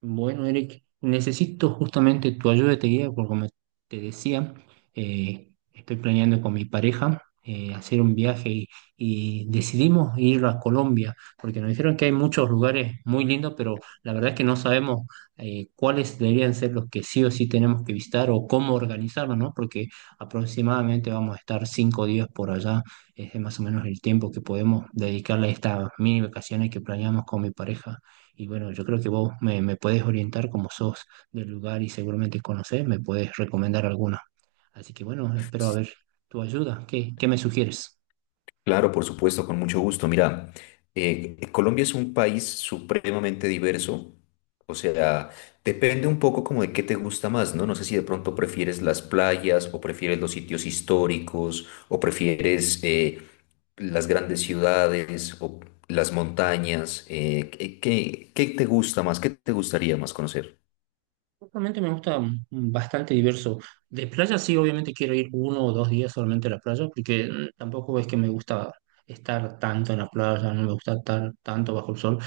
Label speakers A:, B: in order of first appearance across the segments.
A: Bueno, Eric, necesito justamente tu ayuda, te guía, porque como te decía, estoy planeando con mi pareja hacer un viaje y decidimos ir a Colombia, porque nos dijeron que hay muchos lugares muy lindos, pero la verdad es que no sabemos cuáles deberían ser los que sí o sí tenemos que visitar o cómo organizarnos, ¿no? Porque aproximadamente vamos a estar cinco días por allá, es más o menos el tiempo que podemos dedicarle a estas mini vacaciones que planeamos con mi pareja. Y bueno, yo creo que vos me puedes orientar como sos del lugar y seguramente conocés, me puedes recomendar alguna. Así que bueno, espero a ver tu ayuda. ¿Qué me sugieres?
B: Claro, por supuesto, con mucho gusto. Mira, Colombia es un país supremamente diverso, o sea, depende un poco como de qué te gusta más, ¿no? No sé si de pronto prefieres las playas o prefieres los sitios históricos o prefieres las grandes ciudades o las montañas. ¿Qué, qué te gusta más? ¿Qué te gustaría más conocer?
A: Realmente me gusta bastante diverso. De playa sí, obviamente quiero ir uno o dos días solamente a la playa, porque tampoco es que me gusta estar tanto en la playa, no me gusta estar tanto bajo el sol.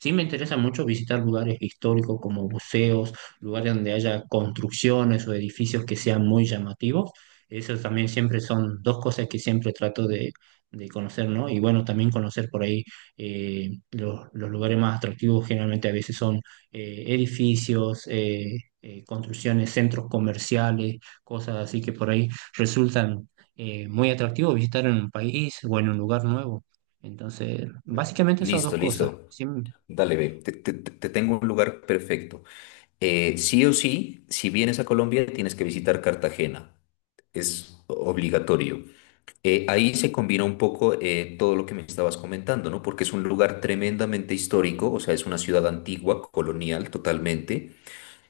A: Sí me interesa mucho visitar lugares históricos como museos, lugares donde haya construcciones o edificios que sean muy llamativos. Eso también siempre son dos cosas que siempre trato de conocer, ¿no? Y bueno, también conocer por ahí los lugares más atractivos generalmente a veces son edificios, construcciones, centros comerciales, cosas así que por ahí resultan muy atractivos visitar en un país o en un lugar nuevo. Entonces, básicamente esas dos
B: Listo,
A: cosas.
B: listo. Dale, ve. Te tengo un lugar perfecto. Sí o sí, si vienes a Colombia, tienes que visitar Cartagena. Es obligatorio. Ahí se combina un poco todo lo que me estabas comentando, ¿no? Porque es un lugar tremendamente histórico, o sea, es una ciudad antigua, colonial totalmente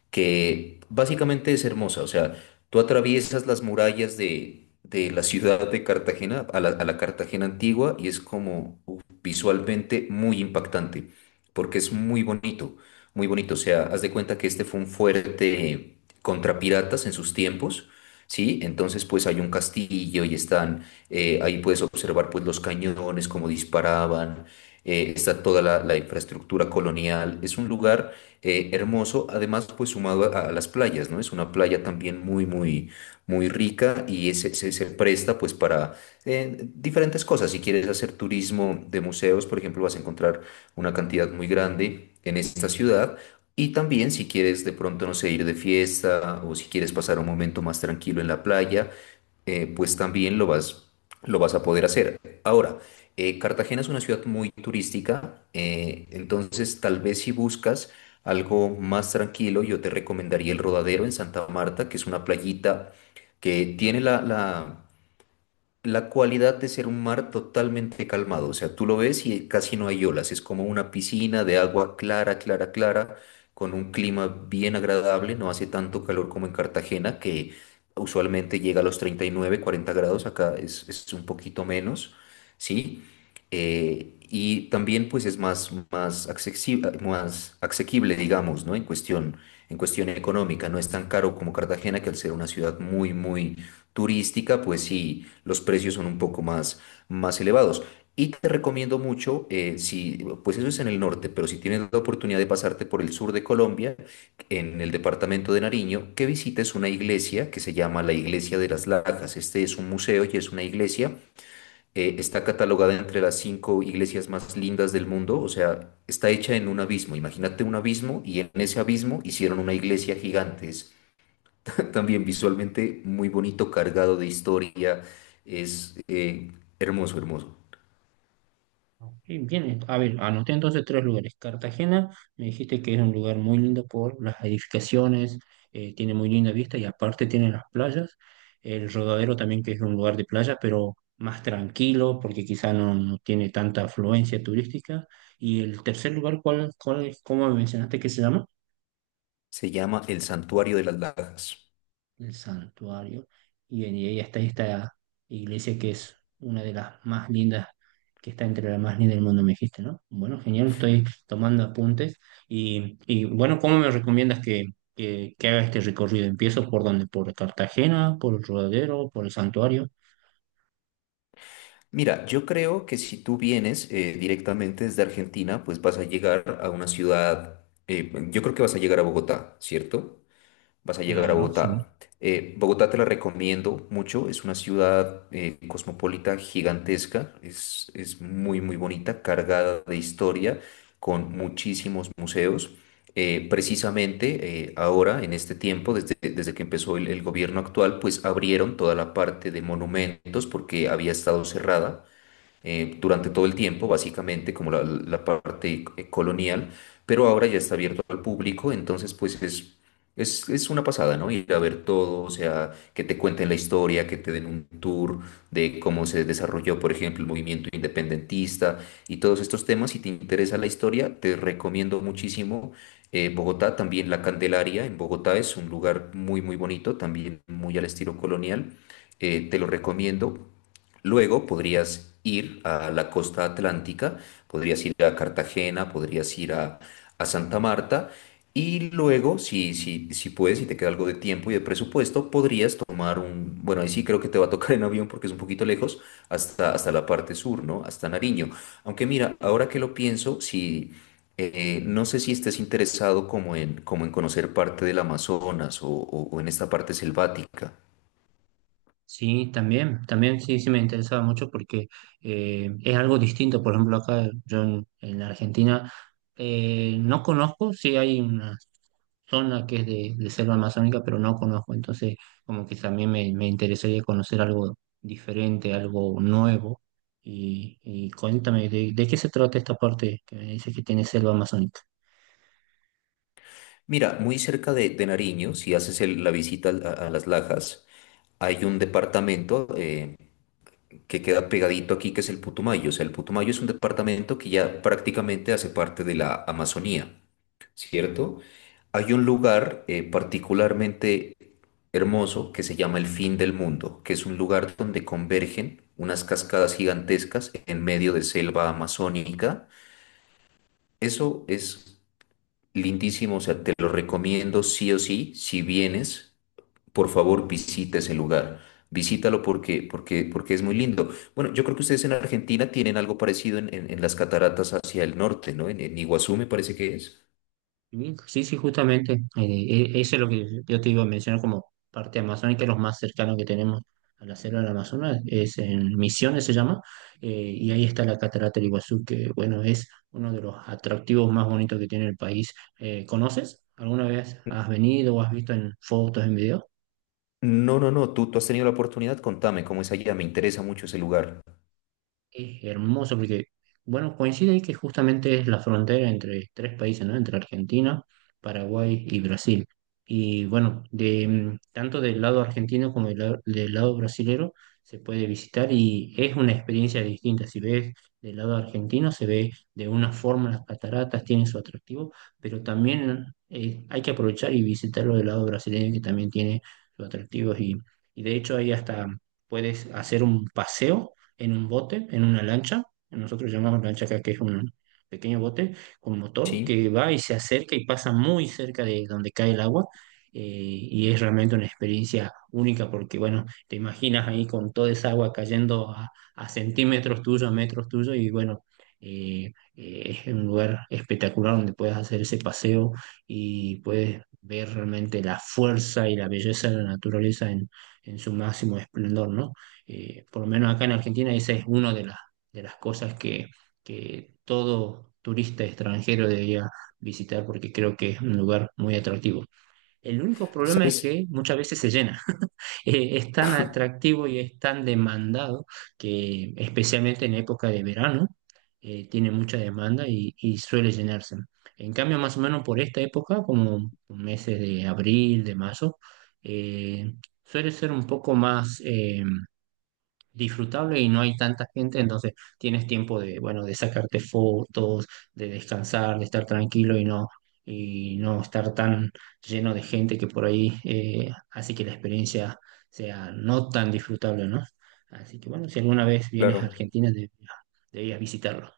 B: que básicamente es hermosa. O sea, tú atraviesas las murallas de la ciudad de Cartagena a a la Cartagena antigua y es como uf, visualmente muy impactante, porque es muy bonito, muy bonito. O sea, haz de cuenta que este fue un fuerte contra piratas en sus tiempos. Sí, entonces pues hay un castillo y están, ahí puedes observar pues los cañones, cómo disparaban, está toda la infraestructura colonial. Es un lugar hermoso, además pues sumado a las playas, ¿no? Es una playa también muy, muy, muy rica y se, se presta pues para diferentes cosas. Si quieres hacer turismo de museos, por ejemplo, vas a encontrar una cantidad muy grande en esta ciudad. Y también si quieres de pronto, no sé, ir de fiesta o si quieres pasar un momento más tranquilo en la playa, pues también lo vas a poder hacer. Ahora, Cartagena es una ciudad muy turística, entonces tal vez si buscas algo más tranquilo, yo te recomendaría el Rodadero en Santa Marta, que es una playita que tiene la cualidad de ser un mar totalmente calmado. O sea, tú lo ves y casi no hay olas. Es como una piscina de agua clara, clara, clara, con un clima bien agradable. No hace tanto calor como en Cartagena, que usualmente llega a los 39-40 grados. Acá es un poquito menos, ¿sí? Y también pues es más, más accesible, más asequible, digamos, ¿no? En cuestión económica. No es tan caro como Cartagena, que al ser una ciudad muy, muy turística, pues sí, los precios son un poco más, más elevados. Y te recomiendo mucho, si, pues eso es en el norte, pero si tienes la oportunidad de pasarte por el sur de Colombia, en el departamento de Nariño, que visites una iglesia que se llama la Iglesia de las Lajas. Este es un museo y es una iglesia. Está catalogada entre las 5 iglesias más lindas del mundo, o sea, está hecha en un abismo. Imagínate un abismo y en ese abismo hicieron una iglesia gigante. También visualmente muy bonito, cargado de historia. Es hermoso, hermoso.
A: Y viene, a ver, anoté entonces tres lugares. Cartagena, me dijiste que es un lugar muy lindo por las edificaciones, tiene muy linda vista y aparte tiene las playas. El Rodadero también, que es un lugar de playa, pero más tranquilo porque quizá no tiene tanta afluencia turística. Y el tercer lugar, cómo me mencionaste que se llama?
B: Se llama El Santuario de las Lajas.
A: El santuario, y, y ahí está esta iglesia que es una de las más lindas, que está entre las más lindas del mundo, me dijiste, ¿no? Bueno, genial, estoy tomando apuntes. Y bueno, ¿cómo me recomiendas que haga este recorrido? ¿Empiezo por dónde? ¿Por Cartagena? ¿Por el Rodadero? ¿Por el santuario?
B: Mira, yo creo que si tú vienes directamente desde Argentina, pues vas a llegar a una ciudad, yo creo que vas a llegar a Bogotá, ¿cierto? Vas a llegar a
A: Claro, sí.
B: Bogotá. Bogotá te la recomiendo mucho, es una ciudad cosmopolita gigantesca, es muy muy bonita, cargada de historia, con muchísimos museos. Precisamente ahora, en este tiempo, desde que empezó el gobierno actual, pues abrieron toda la parte de monumentos porque había estado cerrada durante todo el tiempo, básicamente, como la parte colonial, pero ahora ya está abierto al público, entonces pues es una pasada, ¿no? Ir a ver todo, o sea, que te cuenten la historia, que te den un tour de cómo se desarrolló, por ejemplo, el movimiento independentista y todos estos temas. Si te interesa la historia, te recomiendo muchísimo. Bogotá, también La Candelaria en Bogotá es un lugar muy, muy bonito, también muy al estilo colonial. Te lo recomiendo. Luego podrías ir a la costa atlántica, podrías ir a Cartagena, podrías ir a Santa Marta y luego, si, si, si puedes, si te queda algo de tiempo y de presupuesto, podrías tomar un, bueno, ahí sí creo que te va a tocar en avión porque es un poquito lejos, hasta, hasta la parte sur, ¿no? Hasta Nariño. Aunque mira, ahora que lo pienso, si... no sé si estés interesado como en, como en conocer parte del Amazonas o o en esta parte selvática.
A: Sí, también, también sí, sí me interesaba mucho porque es algo distinto. Por ejemplo, acá yo en Argentina no conozco, sí hay una zona que es de selva amazónica, pero no conozco. Entonces, como que también me interesaría conocer algo diferente, algo nuevo. Y cuéntame, ¿de qué se trata esta parte que me dice que tiene selva amazónica?
B: Mira, muy cerca de Nariño, si haces la visita a Las Lajas, hay un departamento que queda pegadito aquí, que es el Putumayo. O sea, el Putumayo es un departamento que ya prácticamente hace parte de la Amazonía, ¿cierto? Hay un lugar particularmente hermoso que se llama El Fin del Mundo, que es un lugar donde convergen unas cascadas gigantescas en medio de selva amazónica. Eso es lindísimo, o sea, te lo recomiendo sí o sí, si vienes. Por favor, visita ese lugar. Visítalo porque, porque, porque es muy lindo. Bueno, yo creo que ustedes en Argentina tienen algo parecido en, en las cataratas hacia el norte, ¿no? En Iguazú me parece que es.
A: Sí, sí, sí, justamente. Eso es lo que yo te iba a mencionar como parte amazónica, los más cercanos que tenemos a la selva del Amazonas, es en Misiones se llama, y ahí está la Catarata del Iguazú, que bueno, es uno de los atractivos más bonitos que tiene el país. ¿Conoces? ¿Alguna vez has venido o has visto en fotos, en videos?
B: No, no, no, tú has tenido la oportunidad, contame cómo es allá, me interesa mucho ese lugar.
A: Es hermoso porque, bueno, coincide ahí que justamente es la frontera entre tres países, ¿no? Entre Argentina, Paraguay y Brasil. Y bueno, de, tanto del lado argentino como del lado brasilero se puede visitar y es una experiencia distinta. Si ves del lado argentino, se ve de una forma las cataratas, tiene su atractivo, pero también hay que aprovechar y visitarlo del lado brasileño que también tiene sus atractivos y de hecho ahí hasta puedes hacer un paseo en un bote, en una lancha. Nosotros llamamos lancha acá, que es un pequeño bote con motor que
B: ¿Sí?
A: va y se acerca y pasa muy cerca de donde cae el agua. Y es realmente una experiencia única porque, bueno, te imaginas ahí con toda esa agua cayendo a centímetros tuyos, a metros tuyos y, bueno, es un lugar espectacular donde puedes hacer ese paseo y puedes ver realmente la fuerza y la belleza de la naturaleza en su máximo esplendor, ¿no? Por lo menos acá en Argentina, esa es una de las cosas que todo turista extranjero debería visitar porque creo que es un lugar muy atractivo. El único problema es
B: ¿Sabes?
A: que muchas veces se llena. Es tan atractivo y es tan demandado que especialmente en época de verano tiene mucha demanda y suele llenarse. En cambio, más o menos por esta época, como meses de abril, de mayo, eh, suele ser un poco más... disfrutable y no hay tanta gente, entonces tienes tiempo de, bueno, de sacarte fotos, de descansar, de estar tranquilo y y no estar tan lleno de gente que por ahí hace que la experiencia sea no tan disfrutable, ¿no? Así que bueno, si alguna vez vienes a
B: Claro.
A: Argentina, deberías visitarlo.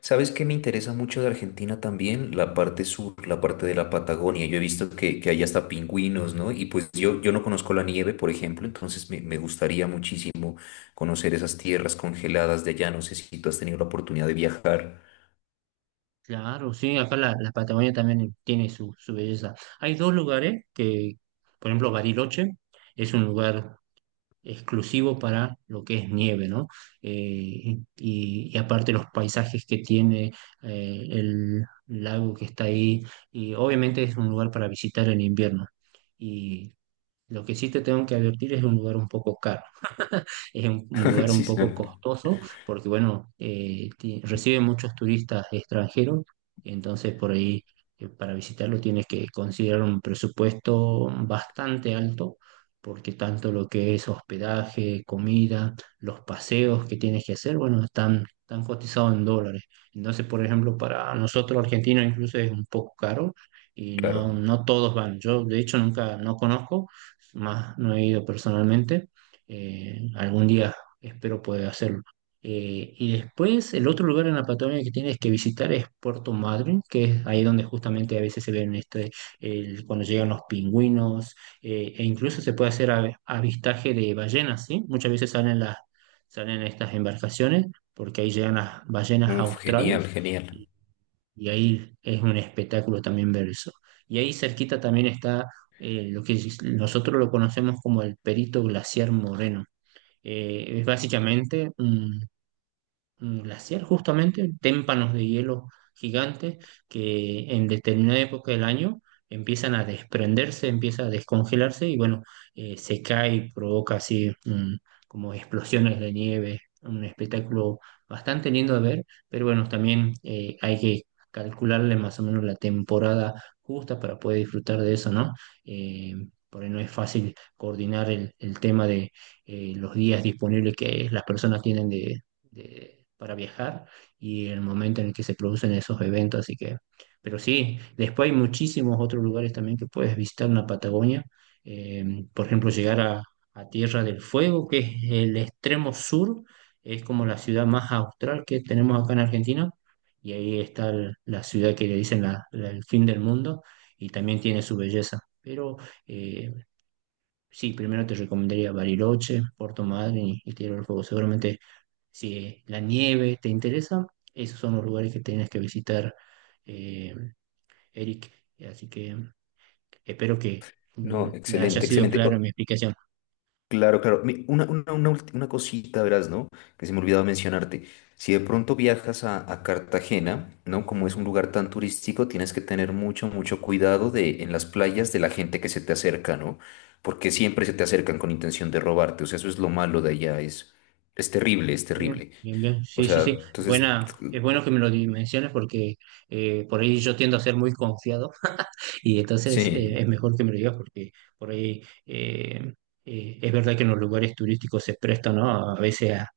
B: ¿Sabes qué me interesa mucho de Argentina también? La parte sur, la parte de la Patagonia. Yo he visto que hay hasta pingüinos, ¿no? Y pues yo no conozco la nieve, por ejemplo, entonces me gustaría muchísimo conocer esas tierras congeladas de allá. No sé si tú has tenido la oportunidad de viajar.
A: Claro, sí, acá la Patagonia también tiene su belleza. Hay dos lugares que, por ejemplo, Bariloche es un lugar exclusivo para lo que es nieve, ¿no? Y, y aparte los paisajes que tiene el lago que está ahí, y obviamente es un lugar para visitar en invierno. Y lo que sí te tengo que advertir es un lugar un poco caro, es un lugar un
B: Sí, sí,
A: poco costoso porque, bueno, recibe muchos turistas extranjeros, entonces por ahí para visitarlo tienes que considerar un presupuesto bastante alto porque tanto lo que es hospedaje, comida, los paseos que tienes que hacer, bueno, están, están cotizados en dólares. Entonces, por ejemplo, para nosotros argentinos incluso es un poco caro y
B: claro.
A: no todos van. Yo, de hecho, nunca, no conozco más no he ido personalmente. Algún día espero poder hacerlo. Y después, el otro lugar en la Patagonia que tienes que visitar es Puerto Madryn, que es ahí donde justamente a veces se ven este, cuando llegan los pingüinos, e incluso se puede hacer avistaje de ballenas, ¿sí? Muchas veces salen salen estas embarcaciones, porque ahí llegan las ballenas
B: Uf, genial,
A: australes
B: genial.
A: y ahí es un espectáculo también ver eso. Y ahí cerquita también está lo que nosotros lo conocemos como el Perito Glaciar Moreno. Es básicamente un glaciar justamente, témpanos de hielo gigantes que en determinada época del año empiezan a desprenderse, empieza a descongelarse y bueno, se cae y provoca así como explosiones de nieve, un espectáculo bastante lindo de ver, pero bueno, también hay que calcularle más o menos la temporada justa para poder disfrutar de eso, ¿no? Eh, por ahí no es fácil coordinar el tema de los días disponibles que las personas tienen de para viajar y el momento en el que se producen esos eventos. Así que, pero sí, después hay muchísimos otros lugares también que puedes visitar en la Patagonia. Por ejemplo, llegar a Tierra del Fuego, que es el extremo sur, es como la ciudad más austral que tenemos acá en Argentina. Y ahí está la ciudad que le dicen el fin del mundo y también tiene su belleza. Pero eh, sí, primero te recomendaría Bariloche, Puerto Madryn y Tierra del Fuego. Seguramente si la nieve te interesa, esos son los lugares que tienes que visitar, eh, Eric. Así que espero que
B: No,
A: me haya
B: excelente,
A: sido
B: excelente.
A: claro mi explicación.
B: Claro, claro. Una, una cosita, verás, ¿no? Que se me ha olvidado mencionarte. Si de pronto viajas a Cartagena, ¿no? Como es un lugar tan turístico, tienes que tener mucho, mucho cuidado de, en las playas de la gente que se te acerca, ¿no? Porque siempre se te acercan con intención de robarte. O sea, eso es lo malo de allá. Es terrible, es
A: Bien,
B: terrible.
A: bien, bien.
B: O
A: Sí, sí,
B: sea,
A: sí.
B: entonces,
A: Buena, es bueno que me lo dimensiones porque por ahí yo tiendo a ser muy confiado. Y entonces
B: sí,
A: es mejor que me lo digas porque por ahí es verdad que en los lugares turísticos se prestan, ¿no? A veces a-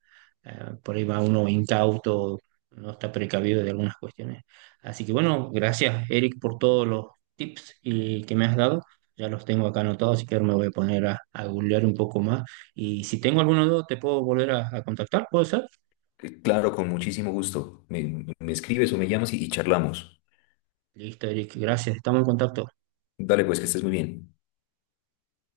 A: a- por ahí va uno incauto, no está precavido de algunas cuestiones. Así que bueno, gracias Eric por todos los tips y, que me has dado. Ya los tengo acá anotados, así que ahora me voy a poner a googlear un poco más. Y si tengo alguna duda, te puedo volver a contactar, ¿puede ser?
B: claro, con muchísimo gusto. Me escribes o me llamas y charlamos.
A: Listo, Eric, gracias. Estamos en contacto.
B: Dale, pues, que estés muy bien.